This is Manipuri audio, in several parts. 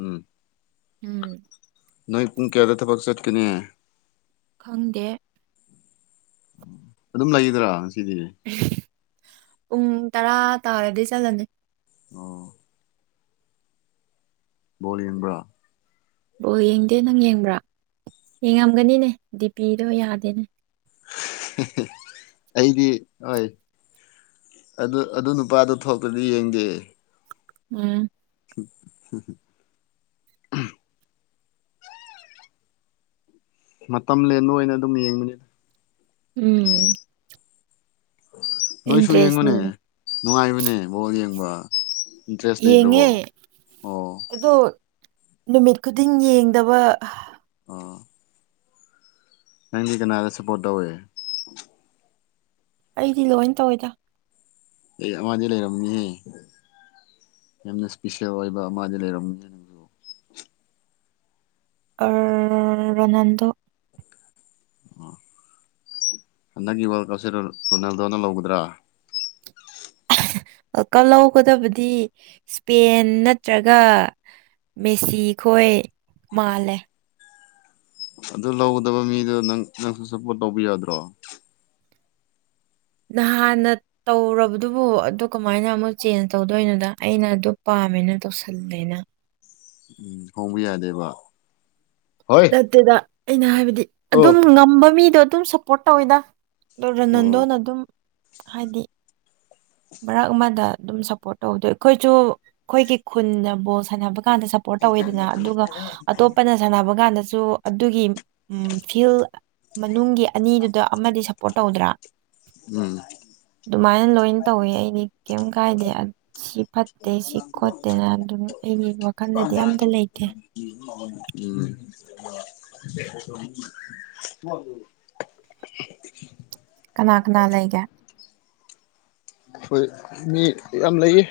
ꯎꯝ ꯎꯝ ꯅꯣꯏ ꯄꯨꯡ ꯀꯌꯥꯗ ꯊꯕꯛ ꯆꯠꯀꯅꯤ ꯈꯪꯗꯦ ꯑꯗꯨꯝ ꯂꯩꯒꯗ꯭ꯔꯥ ꯉꯁꯤꯗꯤ ꯄꯨꯡ ꯇꯔꯥ ꯇꯥꯔꯗꯤ ꯆꯠꯂꯅꯤ ꯑꯣ ꯕꯣꯜ ꯌꯦꯡꯕ꯭ꯔꯥ ꯕꯣꯜ ꯌꯦꯡꯗꯦ ꯅꯪ ꯌꯦꯡꯕ꯭ꯔꯥ ꯌꯦꯡꯉꯝꯒꯅꯤꯅꯦ ꯗꯤ ꯄꯤꯗꯣ ꯌꯥꯗꯦꯅꯦ ꯑꯩꯗꯤ ꯍꯣꯏ ꯑꯗꯨ ꯑꯗꯨ ꯅꯨꯄꯥꯗꯣ ꯊꯣꯛꯄꯗꯤ ꯌꯦꯡꯒꯦ ꯎꯝ ꯝ [inaudible] ꯃꯇꯝ ꯂꯦꯟꯕ ꯑꯣꯏꯅ ꯑꯗꯨꯝ ꯌꯦꯡꯕꯅꯤꯗ ꯎꯝ ꯅꯣꯏꯁꯨ ꯏꯟꯇ꯭ꯔꯦꯁꯅꯤ ꯌꯦꯡꯉꯨꯅꯦ ꯅꯨꯡꯉꯥꯏꯕꯅꯦ ꯕꯣꯜ ꯌꯦꯡꯕ ꯏꯟꯇꯔꯦꯁ ꯂꯩꯇ꯭ꯔꯕꯣ ꯌꯦꯡꯉꯦ ꯑꯣ ꯑꯗꯣ ꯅꯨꯃꯤꯠ ꯈꯨꯗꯤꯡ ꯌꯦꯡꯗꯕ ꯑꯥ ꯅꯪꯗꯤ ꯀꯅꯥꯗ ꯁꯞꯄꯣꯔꯠ ꯇꯧꯋꯦ ꯑꯩꯗꯤ ꯂꯣꯏ ꯇꯧꯋꯦꯗ ꯑꯩ ꯃꯥꯗꯤ ꯂꯩꯔꯝꯅꯤꯍꯦ ꯌꯥꯝꯅ ꯏꯁꯄꯤꯁꯦꯜ ꯑꯣꯏꯕ ꯑꯃꯗꯤ ꯂꯩꯔꯝꯒꯦ ꯔꯣꯅꯥꯜꯗꯣ ꯑꯣ ꯍꯟꯗꯛꯒꯤ ꯋꯥꯔꯀꯞꯁꯦ ꯔꯣꯅꯥꯜꯗꯣꯅ ꯂꯧꯒꯗ꯭ꯔꯥ ꯀꯍꯧꯒꯗꯕꯗꯤ ꯏꯁꯄꯦꯟ ꯅꯠꯇ꯭ꯔꯒ ꯃꯦꯁꯤ ꯈꯣꯏ ꯃꯥꯜꯂꯦ ꯑꯗꯨ ꯂꯧꯒꯗꯕ ꯃꯤꯗꯣ ꯅꯪ ꯅꯪꯁꯨ ꯁꯞꯄꯣꯔꯠ ꯇꯧꯕꯤ ꯌꯥꯗ꯭ꯔꯣ ꯅꯍꯥꯟꯅ ꯇꯧꯔꯕꯗꯨꯕꯨ ꯑꯗꯨ ꯀꯃꯥꯏꯅ ꯑꯃꯨꯛ ꯆꯦꯟꯖ ꯇꯧꯗꯣꯏꯅꯣꯗ ꯑꯩꯅ ꯑꯗꯨ ꯄꯥꯝ ꯉꯃꯦꯅ ꯇꯣꯁꯜꯅꯦꯅ ꯎꯝ ꯍꯣꯡꯕ ꯌꯥꯗꯦꯕ ꯍꯣꯏ ꯅꯠꯇꯦꯗ ꯑꯩꯅ ꯍꯥꯏꯕꯗꯤ ꯑꯣ ꯑꯗꯨꯝ ꯉꯝꯕ ꯃꯤꯗꯣ ꯑꯗꯨꯝ ꯁꯞꯄꯣꯔꯠ ꯇꯧꯋꯤꯗ ꯑꯗ ꯑꯣ ꯔꯣꯅꯟꯗꯣꯅ ꯑꯗꯨꯝ ꯍꯥꯏꯗꯤ ꯚꯛ ꯑꯃꯗ ꯑꯗꯨꯝ ꯁꯞꯄꯣꯔꯠ ꯇꯧꯕꯗꯣ ꯑꯩꯈꯣꯏꯁꯨ ꯑꯩꯈꯣꯏꯒꯤ ꯈꯨꯟꯗ ꯕꯣꯜ ꯁꯥꯟꯅꯕ ꯀꯥꯟꯗ ꯁꯞꯄꯣꯔꯠ ꯇꯧꯋꯦꯗꯅ ꯑꯗꯨꯒ ꯑꯇꯣꯞꯄꯅ ꯁꯥꯟꯅꯕ ꯀꯥꯟꯗꯁꯨ ꯑꯗꯨꯒꯤ ꯐꯤꯜ ꯃꯅꯨꯡꯒꯤ ꯑꯅꯤꯗꯨꯗ ꯑꯃꯗꯤ ꯁꯞꯄꯣꯔꯠ ꯇꯧꯗ꯭ꯔꯥ ꯎꯝ ꯑꯗꯨꯃꯥꯏꯅ ꯂꯣꯏ ꯇꯧꯋꯤ ꯑꯩꯗꯤ ꯀꯩꯝ ꯀꯥꯏꯗꯦ ꯁꯤ ꯐꯠꯇꯦ ꯁꯤ ꯈꯣꯠꯇꯦꯅ ꯑꯗꯨ ꯑꯩꯒꯤ ꯋꯥꯈꯜꯗꯗꯤ ꯑꯝꯇ ꯂꯩꯇꯦ ꯎꯝ [inaudible] ꯀꯅꯥ ꯀꯅꯥ ꯂꯩꯒꯦ ꯍꯣꯏ ꯃꯤ ꯌꯥꯝ ꯂꯩꯌꯦ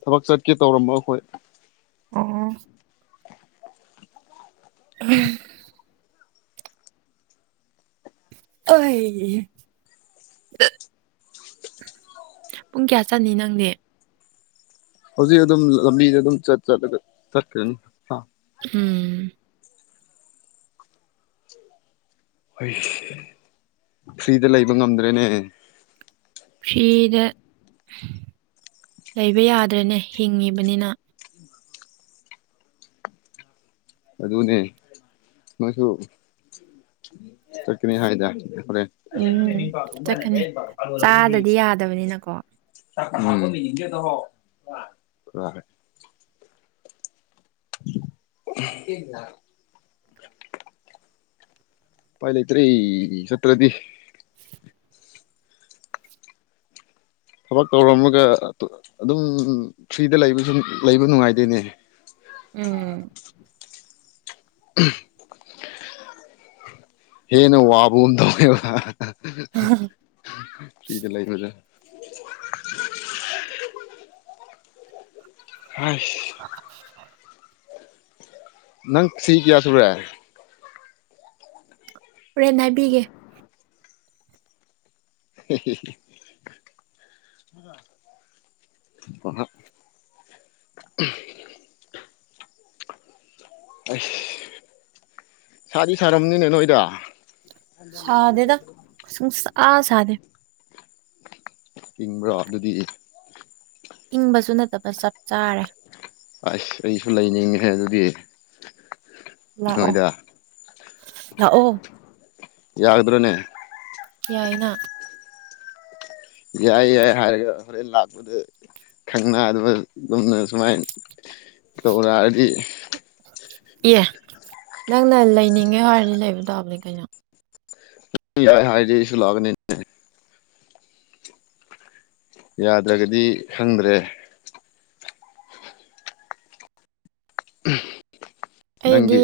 ꯊꯕꯛ ꯆꯠꯀꯦ ꯇꯧꯔꯝꯕ ꯑꯈꯣꯏ ꯑꯣ ꯎꯝ ꯑꯣꯏ ꯄꯨꯡ ꯀꯌꯥ ꯆꯠꯅꯤ ꯅꯪꯅꯦ ꯍꯧꯖꯤꯛ ꯑꯗꯨꯝ ꯂꯝꯕꯤꯁ ꯑꯗꯨꯝꯠꯂ ꯆꯠꯈ꯭ꯔꯅꯤ ꯎꯝ ꯍꯣꯏ ꯐ꯭ꯔꯤꯗ ꯂꯩꯕ ꯉꯝꯗ꯭ꯔꯦꯅꯦ ꯐꯔꯤꯗ ꯂꯩꯕ ꯌꯥꯗ꯭ꯔꯦꯅꯦ ꯍꯤꯡꯉꯤꯕꯅꯤꯅ ꯑꯗꯨꯅꯦ ꯃꯁꯨ ꯆꯀꯅꯤ ꯍꯥꯏꯗ ꯅ ꯄ ꯎꯝ ꯀ ꯆꯠꯀꯅꯤ ꯄ ꯆꯥꯗꯗꯤ ꯌꯥꯗꯕꯅꯤꯅꯀꯣ ꯑꯣꯏꯔ ꯖꯗꯍꯣ ꯑꯦ ꯄꯥꯏ ꯂꯩ ꯏꯇ꯭ꯔꯦ ꯁꯇꯗꯤ ꯊꯕꯛ ꯇꯧꯔꯝꯃꯒ ꯑꯗꯨꯝ ꯐ꯭ꯔꯤꯗ ꯂꯩꯕꯁꯨ ꯂꯩꯕ ꯅꯨꯡꯉꯥꯏꯗꯣꯏꯅꯦ ꯎꯝ ꯍꯦ ꯅ ꯋꯥꯕꯨꯗ ꯐꯔꯤꯗ ꯂꯩ ꯃꯖꯥ [unintelligible] ꯍ ꯑ ꯅꯪ ꯁꯤ ꯀꯌꯥꯁꯨꯔꯦ ꯍꯣꯔꯦꯟ ꯅꯥꯕꯤꯒꯦ [inaudible] ꯄꯥ [inaudible] ꯑꯁ ꯁꯥꯗꯤ ꯁꯥꯔꯝꯅꯤꯅ ꯅꯣꯏꯗ ꯁꯥꯗꯦꯗ ꯑꯥ ꯁꯥꯥꯗꯦ ꯍꯤꯡꯕ꯭ꯔꯣ ꯑꯗꯨꯗꯤ ꯏꯪꯕꯁꯨ ꯅꯠꯇꯕ ꯆꯞ ꯆꯥꯔꯦ ꯑꯁ ꯑꯩꯁꯨ ꯂꯩꯅꯤꯡꯉꯦ ꯑꯗꯨꯗꯤ ꯂꯥꯛꯑꯣ ꯅꯣꯏꯗ ꯂꯥꯛꯑꯣ ꯌꯥꯒꯗ꯭ꯔꯣꯅꯦ ꯌꯥꯏꯅ ꯌꯥꯏ ꯌꯥꯏ ꯍꯥꯏꯔꯒ ꯍꯣꯔꯦꯟ ꯂꯥꯛꯄꯗ ꯊꯪꯅꯥꯗꯕ ꯑꯗꯨꯝꯅ ꯁꯨꯃꯥꯏ ꯇꯧꯔꯛꯔꯗꯤ ꯑꯦ ꯅꯪꯅ ꯂꯩꯅꯤꯡꯉꯦ ꯍꯥꯏꯔꯅꯤ ꯂꯩꯕ ꯇꯥꯕꯅꯦ ꯀꯩꯅꯣ ꯌꯥ ꯍꯗꯤꯁꯨ ꯂꯒꯅꯤꯅꯤ ꯌꯥꯗ꯭ꯔꯒꯗꯤ ꯈꯪꯗ꯭ꯔꯦ ꯑꯩꯗꯤ ꯅꯪꯒꯤ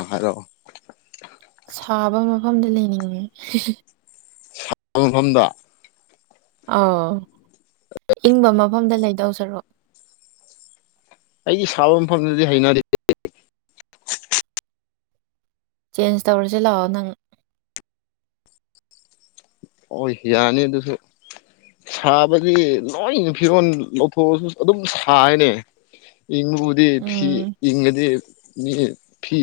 ꯑ ꯍꯔꯣ ꯁꯥꯕ ꯃꯐꯝꯗ ꯂꯩꯅꯤꯡꯉꯦ ꯊꯐꯝꯐꯝꯗ ꯑꯥꯎ ꯏꯪꯕ ꯃꯐꯝꯗ ꯂꯩꯗꯧ ꯁꯔꯨꯛ ꯑꯩꯒꯤ ꯁꯥꯕ ꯃꯐꯝꯗꯗꯤ ꯍꯩꯅꯔꯤ ꯆꯦꯟꯖ ꯇꯧꯔꯁꯤ ꯂꯥꯛꯑꯣ ꯅꯪ ꯑꯣ ꯌꯥ ꯌꯥꯅꯤ ꯑꯗꯨꯁꯨ ꯁꯥꯕꯗꯤ ꯂꯣꯏ ꯐꯤꯔꯣꯜ ꯂꯧꯊꯣꯛꯑꯁꯨ ꯑꯗꯨꯝ ꯁꯥꯅꯦ ꯏꯗꯤ ꯐ ꯎꯝ ꯏꯉꯗꯤ ꯃꯤ ꯐꯤ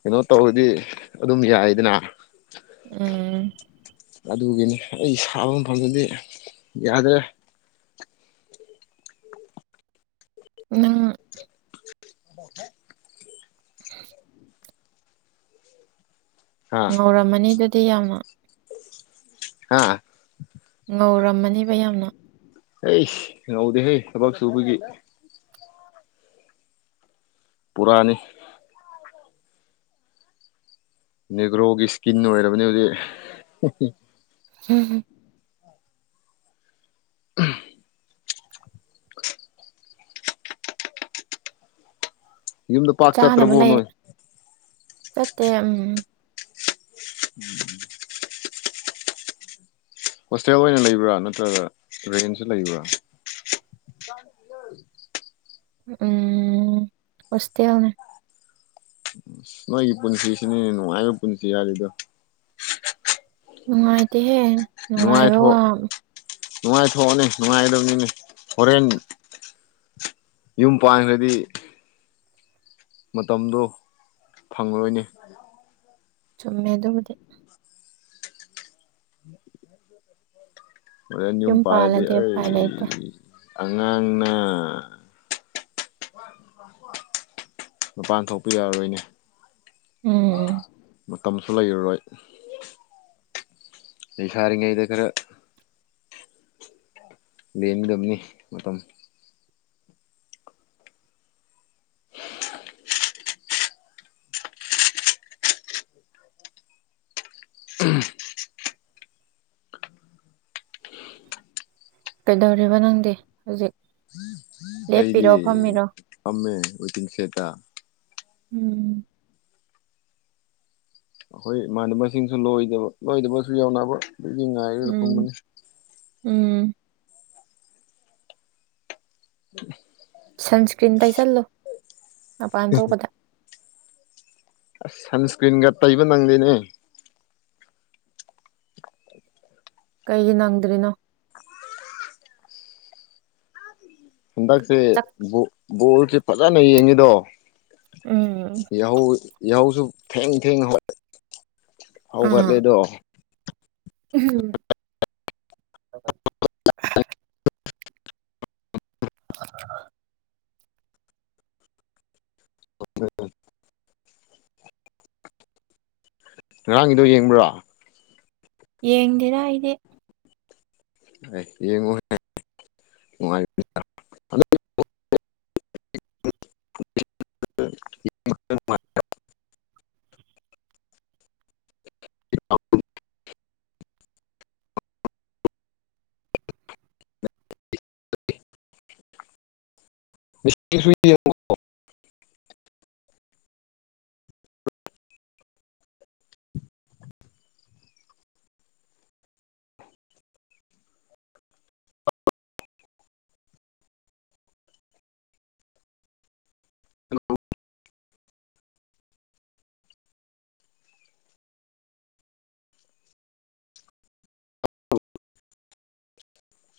ꯀꯩꯅꯣ ꯇꯧꯔꯗꯤ ꯑꯗꯨꯝ ꯌꯥꯏꯗꯅ ꯎꯝ ꯑꯗꯨꯒꯤꯅꯤ ꯑꯩ ꯁꯥꯕ ꯃꯐꯝꯗꯨꯗꯤ ꯌꯥꯗ꯭ꯔꯦ ꯑ ꯑꯣꯊꯦ ꯑꯦ ꯍꯥ ꯉꯧꯔꯝꯃꯅꯤ ꯑꯗꯨꯗꯤ ꯌꯥꯝꯅ ꯑꯥ ꯉꯧꯔꯝꯃꯅꯦꯕ ꯌꯥꯝꯅ ꯍ ꯍꯧꯗ ꯍꯦ ꯁꯕꯁꯨ ꯎꯕꯒꯤ ꯄꯨꯔꯥꯅꯤ ꯅꯦꯒ꯭ꯔꯣꯒꯤ ꯏꯁꯀꯤꯟ ꯑꯣꯏꯔꯕꯅꯤ ꯍꯧꯖꯤꯛ꯫ ꯎꯝ ꯎꯝ꯫ ꯎ꯫ ꯌꯨꯝꯗ ꯄꯥꯛ ꯆꯠꯇ꯭ꯔꯕꯣ ꯅꯣꯏ ꯆꯠꯇ ꯎꯝ ꯎꯝ ꯍꯣꯁꯇꯦꯜ ꯑꯣꯏꯅ ꯂꯩꯕ꯭ꯔꯥ ꯅꯠꯇ꯭ꯔꯒ ꯔꯦꯟꯁꯨ ꯂꯩꯕ꯭ꯔꯥ ꯎ ꯎꯝ ꯍꯣꯁꯇꯦꯜ ꯅꯦ꯫ ꯅꯣꯏꯒꯤ ꯄꯨꯟꯁꯤꯁꯤꯅꯦ ꯅꯨꯡꯉꯥꯏꯕ ꯄꯨꯟꯁꯤ ꯍꯥꯏꯔꯤꯗꯣ꯫ ꯅꯨꯡꯉꯥꯏꯇꯦꯍꯦ ꯅꯨꯡꯉꯥꯏꯕ ꯋꯥ꯫ ꯅꯨꯡꯉꯥꯏꯊꯣꯛꯑꯅꯤ ꯅꯨꯡꯉꯥꯏꯗꯕꯅꯤꯅꯤ ꯍꯣꯔꯦꯟ꯫ ꯌꯨꯝ ꯄꯥꯟꯈ꯭ꯔꯗꯤ꯫ ꯃꯇꯝꯗꯣ ꯐꯪꯂꯔꯣꯏꯅꯤ꯫ ꯆꯨꯝꯃꯦ ꯑꯗꯨꯕꯨꯗꯤ ꯃꯔꯅꯤꯨꯝ ꯌꯨꯝ ꯄꯥꯔꯗꯤ ꯄꯥꯜꯂꯗꯤ ꯑꯩ ꯎꯄꯥꯏ ꯂꯩꯇꯦ ꯑꯉꯥꯡꯅ ꯃꯄꯥꯟ ꯊꯣꯛꯄ ꯌꯥꯔꯔꯣꯏꯅꯦ ꯎꯝ ꯃꯇꯝꯁꯨ ꯂꯩꯔꯔꯣꯏ ꯑꯩ ꯁꯥꯔꯉꯩꯗ ꯈꯔ ꯂꯦꯝꯒꯗꯕꯅꯤ ꯃꯇꯝ ꯀꯩꯗꯧꯔꯤꯕ ꯅꯪꯗꯤ ꯍꯧꯖꯤꯛ ꯂꯦꯞꯄꯤꯔꯣ ꯐꯝꯃꯤꯔꯣ ꯁꯦꯗ ꯎꯝ ꯑꯩꯈꯣꯏ ꯏꯃꯅꯕ ꯃꯁꯤꯡꯁꯨ ꯂꯣꯏꯗꯕ ꯂꯣꯏꯗꯕꯁꯨ ꯌꯥꯎꯅꯕ ꯉꯥꯏꯂ ꯄ ꯎꯝ ꯃꯅꯤ ꯎꯝ ꯁꯟꯁꯀ꯭ꯔꯤꯟ ꯇꯩꯁꯜꯂꯨ ꯃꯄꯥꯟ ꯊꯣꯛꯄꯗ ꯑꯁ ꯁꯟꯁꯀ꯭ꯔꯤꯟꯒ ꯇꯩꯕ ꯅꯪꯗꯦꯅꯦ ꯀꯩꯒꯤ ꯅꯪꯗ꯭ꯔꯤꯅꯣ ꯍꯟꯗꯛꯁꯦ ꯆꯥꯛ ꯕꯣꯜꯁꯦ ꯐꯖꯅ ꯌꯦꯡꯉꯤꯗꯣ ꯎꯝ ꯌꯥꯍ ꯌꯥꯍꯧꯁꯨ ꯊꯦꯡ ꯊꯦꯡ ꯍ ꯑꯥ ꯍꯧꯒꯠꯂꯦꯗꯣ ꯎꯝ ꯫ ꯍꯣꯏ꯫ ꯉꯔꯥꯡꯒꯤꯗꯣ ꯌꯦꯡꯕ꯭ꯔꯥ꯫ ꯌꯦꯡꯗꯅ ꯏꯗꯤ꯫ ꯌꯦꯡꯉꯨ ꯅꯨꯡꯉꯥꯏ꯫ [unintelligible] [inaudible] ꯫ [unintelligible] [inaudible]